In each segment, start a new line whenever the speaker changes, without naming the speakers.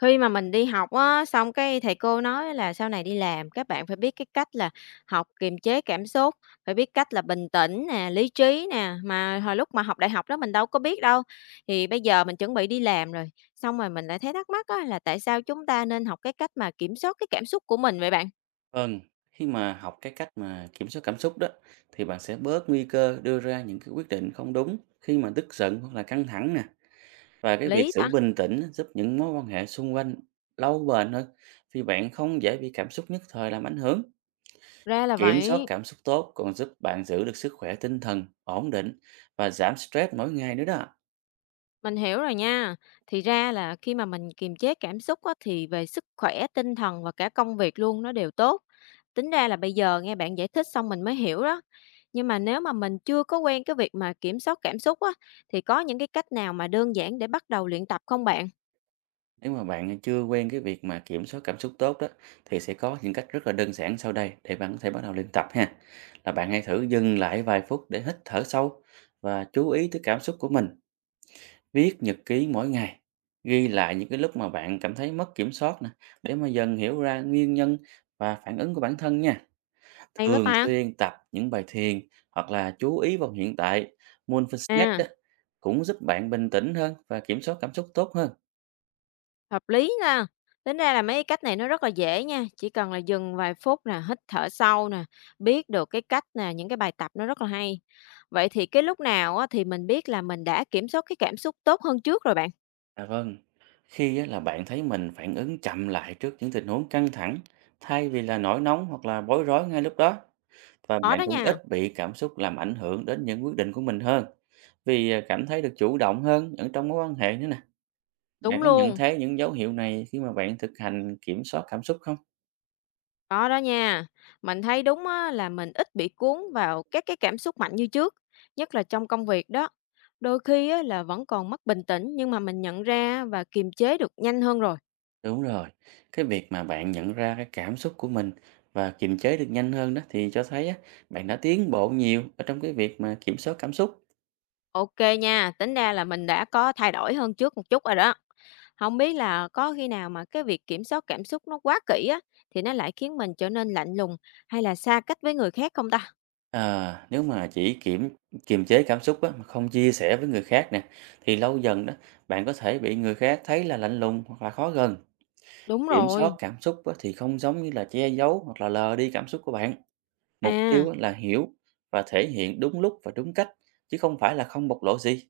Khi mà mình đi học á, xong cái thầy cô nói là sau này đi làm các bạn phải biết cái cách là học kiềm chế cảm xúc, phải biết cách là bình tĩnh nè, lý trí nè, mà hồi lúc mà học đại học đó mình đâu có biết đâu. Thì bây giờ mình chuẩn bị đi làm rồi, xong rồi mình lại thấy thắc mắc á, là tại sao chúng ta nên học cái cách mà kiểm soát cái cảm xúc của mình vậy bạn?
Vâng, khi mà học cái cách mà kiểm soát cảm xúc đó thì bạn sẽ bớt nguy cơ đưa ra những cái quyết định không đúng khi mà tức giận hoặc là căng thẳng nè. Và cái việc
Lý
giữ
ta?
bình tĩnh giúp những mối quan hệ xung quanh lâu bền hơn vì bạn không dễ bị cảm xúc nhất thời làm ảnh hưởng.
Ra là
Kiểm soát
vậy.
cảm xúc tốt còn giúp bạn giữ được sức khỏe tinh thần ổn định và giảm stress mỗi ngày nữa đó.
Mình hiểu rồi nha. Thì ra là khi mà mình kiềm chế cảm xúc á, thì về sức khỏe, tinh thần và cả công việc luôn nó đều tốt. Tính ra là bây giờ nghe bạn giải thích xong mình mới hiểu đó. Nhưng mà nếu mà mình chưa có quen cái việc mà kiểm soát cảm xúc á, thì có những cái cách nào mà đơn giản để bắt đầu luyện tập không bạn?
Nếu mà bạn chưa quen cái việc mà kiểm soát cảm xúc tốt đó thì sẽ có những cách rất là đơn giản sau đây để bạn có thể bắt đầu luyện tập ha. Là bạn hãy thử dừng lại vài phút để hít thở sâu và chú ý tới cảm xúc của mình, viết nhật ký mỗi ngày, ghi lại những cái lúc mà bạn cảm thấy mất kiểm soát nè để mà dần hiểu ra nguyên nhân và phản ứng của bản thân nha.
Hay quá
Thường
ta.
xuyên tập những bài thiền hoặc là chú ý vào hiện tại, mindfulness
À.
đó cũng giúp bạn bình tĩnh hơn và kiểm soát cảm xúc tốt hơn.
Hợp lý nha. Tính ra là mấy cái cách này nó rất là dễ nha, chỉ cần là dừng vài phút nè, hít thở sâu nè, biết được cái cách nè, những cái bài tập nó rất là hay. Vậy thì cái lúc nào á, thì mình biết là mình đã kiểm soát cái cảm xúc tốt hơn trước rồi bạn?
À vâng, khi á, là bạn thấy mình phản ứng chậm lại trước những tình huống căng thẳng thay vì là nổi nóng hoặc là bối rối ngay lúc đó, và
Có
bạn
đó
cũng
nha.
ít bị cảm xúc làm ảnh hưởng đến những quyết định của mình hơn, vì cảm thấy được chủ động hơn ở trong mối quan hệ nữa nè. Bạn
Đúng
có nhận
luôn,
thấy những dấu hiệu này khi mà bạn thực hành kiểm soát cảm xúc không?
có đó nha. Mình thấy đúng á, là mình ít bị cuốn vào các cái cảm xúc mạnh như trước, nhất là trong công việc đó. Đôi khi á, là vẫn còn mất bình tĩnh nhưng mà mình nhận ra và kiềm chế được nhanh hơn rồi.
Đúng rồi, cái việc mà bạn nhận ra cái cảm xúc của mình và kiềm chế được nhanh hơn đó thì cho thấy á, bạn đã tiến bộ nhiều ở trong cái việc mà kiểm soát cảm xúc.
OK nha, tính ra là mình đã có thay đổi hơn trước một chút rồi đó. Không biết là có khi nào mà cái việc kiểm soát cảm xúc nó quá kỹ á, thì nó lại khiến mình trở nên lạnh lùng hay là xa cách với người khác không ta?
À, nếu mà chỉ kiềm chế cảm xúc á, mà không chia sẻ với người khác nè, thì lâu dần đó bạn có thể bị người khác thấy là lạnh lùng hoặc là khó gần.
Đúng
Kiểm soát
rồi,
cảm xúc á, thì không giống như là che giấu hoặc là lờ đi cảm xúc của bạn. Mục
à,
tiêu á, là hiểu và thể hiện đúng lúc và đúng cách, chứ không phải là không bộc lộ gì.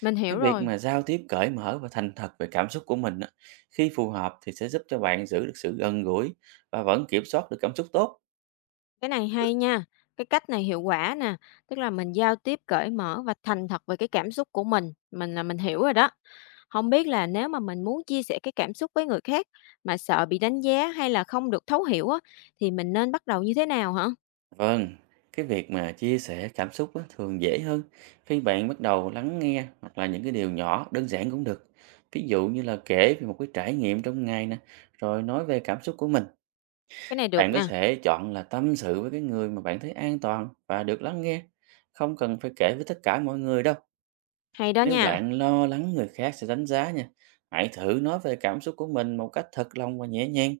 mình hiểu
Cái việc
rồi.
mà giao tiếp cởi mở và thành thật về cảm xúc của mình á, khi phù hợp thì sẽ giúp cho bạn giữ được sự gần gũi và vẫn kiểm soát được cảm xúc tốt.
Cái này hay nha, cái cách này hiệu quả nè, tức là mình giao tiếp cởi mở và thành thật về cái cảm xúc của mình là mình hiểu rồi đó. Không biết là nếu mà mình muốn chia sẻ cái cảm xúc với người khác mà sợ bị đánh giá hay là không được thấu hiểu á, thì mình nên bắt đầu như thế nào hả?
Vâng, cái việc mà chia sẻ cảm xúc á, thường dễ hơn khi bạn bắt đầu lắng nghe hoặc là những cái điều nhỏ đơn giản cũng được. Ví dụ như là kể về một cái trải nghiệm trong ngày nè, rồi nói về cảm xúc của mình.
Cái này được
Bạn có
nè.
thể chọn là tâm sự với cái người mà bạn thấy an toàn và được lắng nghe. Không cần phải kể với tất cả mọi người đâu.
Hay đó
Nếu
nha.
bạn lo lắng người khác sẽ đánh giá nha, hãy thử nói về cảm xúc của mình một cách thật lòng và nhẹ nhàng.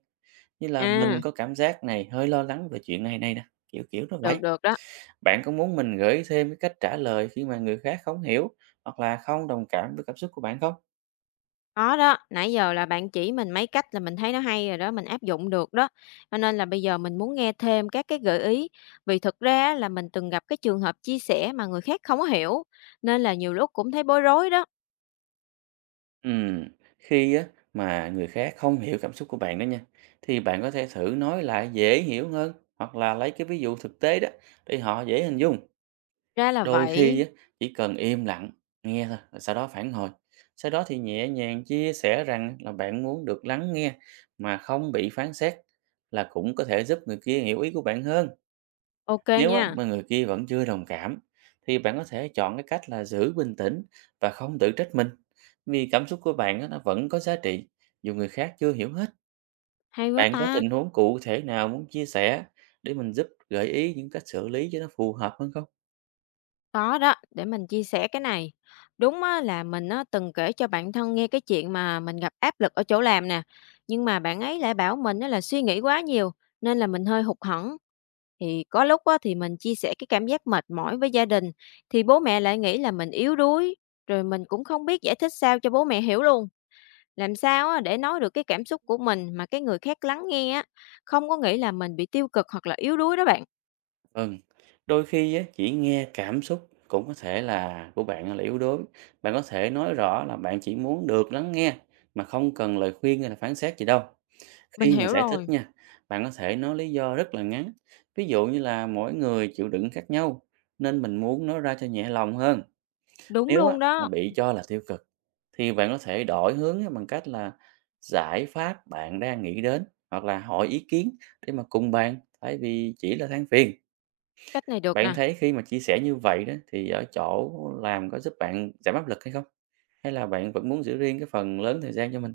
Như là
À,
mình có cảm giác này hơi lo lắng về chuyện này này nè, kiểu kiểu nó vậy.
được đó.
Bạn có muốn mình gợi ý thêm cái cách trả lời khi mà người khác không hiểu hoặc là không đồng cảm với cảm xúc của bạn không?
Có đó, nãy giờ là bạn chỉ mình mấy cách là mình thấy nó hay rồi đó, mình áp dụng được đó. Cho nên là bây giờ mình muốn nghe thêm các cái gợi ý, vì thực ra á là mình từng gặp cái trường hợp chia sẻ mà người khác không có hiểu, nên là nhiều lúc cũng thấy bối rối đó.
Ừm, Khi á, mà người khác không hiểu cảm xúc của bạn đó nha, thì bạn có thể thử nói lại dễ hiểu hơn hoặc là lấy cái ví dụ thực tế đó để họ dễ hình dung.
Ra là
Đôi khi
vậy.
á, chỉ cần im lặng, nghe thôi, rồi sau đó phản hồi. Sau đó thì nhẹ nhàng chia sẻ rằng là bạn muốn được lắng nghe mà không bị phán xét là cũng có thể giúp người kia hiểu ý của bạn hơn.
OK
Nếu á,
nha.
mà người kia vẫn chưa đồng cảm thì bạn có thể chọn cái cách là giữ bình tĩnh và không tự trách mình, vì cảm xúc của bạn á, nó vẫn có giá trị dù người khác chưa hiểu hết.
Hay quá
Bạn có
ta.
tình huống cụ thể nào muốn chia sẻ để mình giúp gợi ý những cách xử lý cho nó phù hợp hơn không?
Có đó, để mình chia sẻ cái này. Đúng á, là mình á, từng kể cho bạn thân nghe cái chuyện mà mình gặp áp lực ở chỗ làm nè. Nhưng mà bạn ấy lại bảo mình á, là suy nghĩ quá nhiều, nên là mình hơi hụt hẫng. Thì có lúc á, thì mình chia sẻ cái cảm giác mệt mỏi với gia đình, thì bố mẹ lại nghĩ là mình yếu đuối. Rồi mình cũng không biết giải thích sao cho bố mẹ hiểu luôn. Làm sao á, để nói được cái cảm xúc của mình mà cái người khác lắng nghe á, không có nghĩ là mình bị tiêu cực hoặc là yếu đuối đó bạn.
Ừ, đôi khi á, chỉ nghe cảm xúc cũng có thể là của bạn là yếu đuối. Bạn có thể nói rõ là bạn chỉ muốn được lắng nghe mà không cần lời khuyên hay là phán xét gì đâu.
Mình
Khi mà
hiểu
giải thích
rồi.
nha, bạn có thể nói lý do rất là ngắn. Ví dụ như là mỗi người chịu đựng khác nhau, nên mình muốn nói ra cho nhẹ lòng hơn.
Đúng
Nếu á,
luôn
mà
đó.
bị cho là tiêu cực, thì bạn có thể đổi hướng á, bằng cách là giải pháp bạn đang nghĩ đến hoặc là hỏi ý kiến để mà cùng bàn thay vì chỉ là than phiền.
Cách này được
Bạn
nè.
thấy khi mà chia sẻ như vậy đó thì ở chỗ làm có giúp bạn giảm áp lực hay không? Hay là bạn vẫn muốn giữ riêng cái phần lớn thời gian cho mình?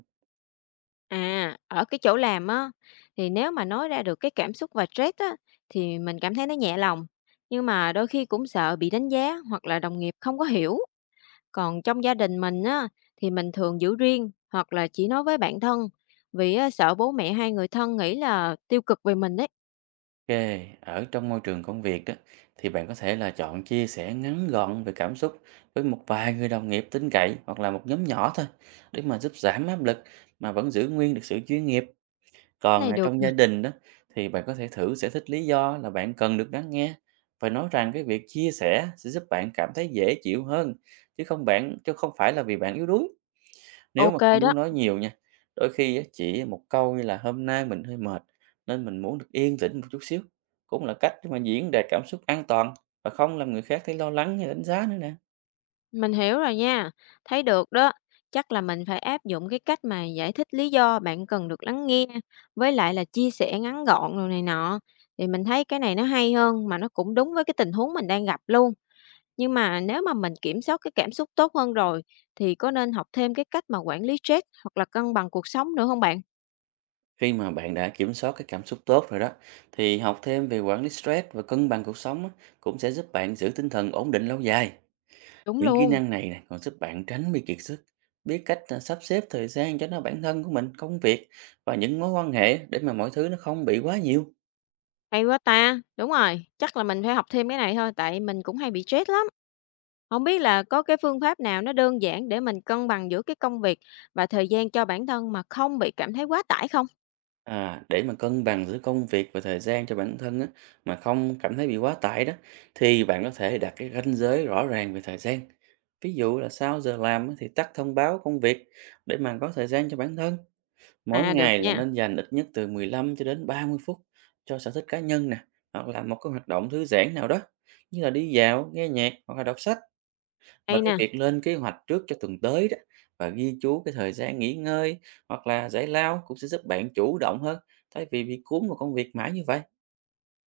À, ở cái chỗ làm á, thì nếu mà nói ra được cái cảm xúc và stress á, thì mình cảm thấy nó nhẹ lòng. Nhưng mà đôi khi cũng sợ bị đánh giá hoặc là đồng nghiệp không có hiểu. Còn trong gia đình mình á, thì mình thường giữ riêng hoặc là chỉ nói với bạn thân. Vì á, sợ bố mẹ hay người thân nghĩ là tiêu cực về mình đấy.
Ok, ở trong môi trường công việc đó thì bạn có thể là chọn chia sẻ ngắn gọn về cảm xúc với một vài người đồng nghiệp tin cậy hoặc là một nhóm nhỏ thôi để mà giúp giảm áp lực mà vẫn giữ nguyên được sự chuyên nghiệp.
Cái
Còn
này được
trong
nè,
gia đình đó thì bạn có thể thử giải thích lý do là bạn cần được lắng nghe và nói rằng cái việc chia sẻ sẽ giúp bạn cảm thấy dễ chịu hơn, chứ không phải là vì bạn yếu đuối. Nếu mà
OK
không
đó.
muốn nói nhiều nha, đôi khi á, chỉ một câu như là "Hôm nay mình hơi mệt nên mình muốn được yên tĩnh một chút xíu" cũng là cách để mà diễn đạt cảm xúc an toàn và không làm người khác thấy lo lắng hay đánh giá nữa nè.
Mình hiểu rồi nha, thấy được đó. Chắc là mình phải áp dụng cái cách mà giải thích lý do bạn cần được lắng nghe, với lại là chia sẻ ngắn gọn rồi này nọ. Thì mình thấy cái này nó hay hơn mà nó cũng đúng với cái tình huống mình đang gặp luôn. Nhưng mà nếu mà mình kiểm soát cái cảm xúc tốt hơn rồi thì có nên học thêm cái cách mà quản lý stress hoặc là cân bằng cuộc sống nữa không bạn?
Khi mà bạn đã kiểm soát cái cảm xúc tốt rồi đó, thì học thêm về quản lý stress và cân bằng cuộc sống á, cũng sẽ giúp bạn giữ tinh thần ổn định lâu dài.
Đúng
Những kỹ
luôn.
năng này nè còn giúp bạn tránh bị kiệt sức, biết cách sắp xếp thời gian cho nó bản thân của mình, công việc và những mối quan hệ để mà mọi thứ nó không bị quá nhiều.
Hay quá ta! Đúng rồi, chắc là mình phải học thêm cái này thôi, tại mình cũng hay bị stress lắm. Không biết là có cái phương pháp nào nó đơn giản để mình cân bằng giữa cái công việc và thời gian cho bản thân mà không bị cảm thấy quá tải không?
À, để mà cân bằng giữa công việc và thời gian cho bản thân á, mà không cảm thấy bị quá tải đó thì bạn có thể đặt cái ranh giới rõ ràng về thời gian. Ví dụ là sau giờ làm á, thì tắt thông báo công việc để mà có thời gian cho bản thân. Mỗi
À, được
ngày là
nha,
nên dành ít nhất từ 15 cho đến 30 phút cho sở thích cá nhân nè, hoặc là một cái hoạt động thư giãn nào đó như là đi dạo, nghe nhạc hoặc là đọc sách. Và
hay
cái
nè.
việc lên kế hoạch trước cho tuần tới đó và ghi chú cái thời gian nghỉ ngơi hoặc là giải lao cũng sẽ giúp bạn chủ động hơn thay vì bị cuốn vào công việc mãi như vậy.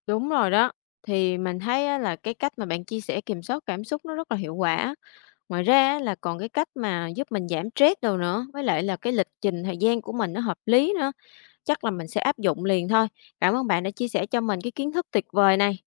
Đúng rồi đó, thì mình thấy á là cái cách mà bạn chia sẻ kiểm soát cảm xúc nó rất là hiệu quả. Ngoài ra á là còn cái cách mà giúp mình giảm stress đâu nữa, với lại là cái lịch trình thời gian của mình nó hợp lý nữa, chắc là mình sẽ áp dụng liền thôi. Cảm ơn bạn đã chia sẻ cho mình cái kiến thức tuyệt vời này.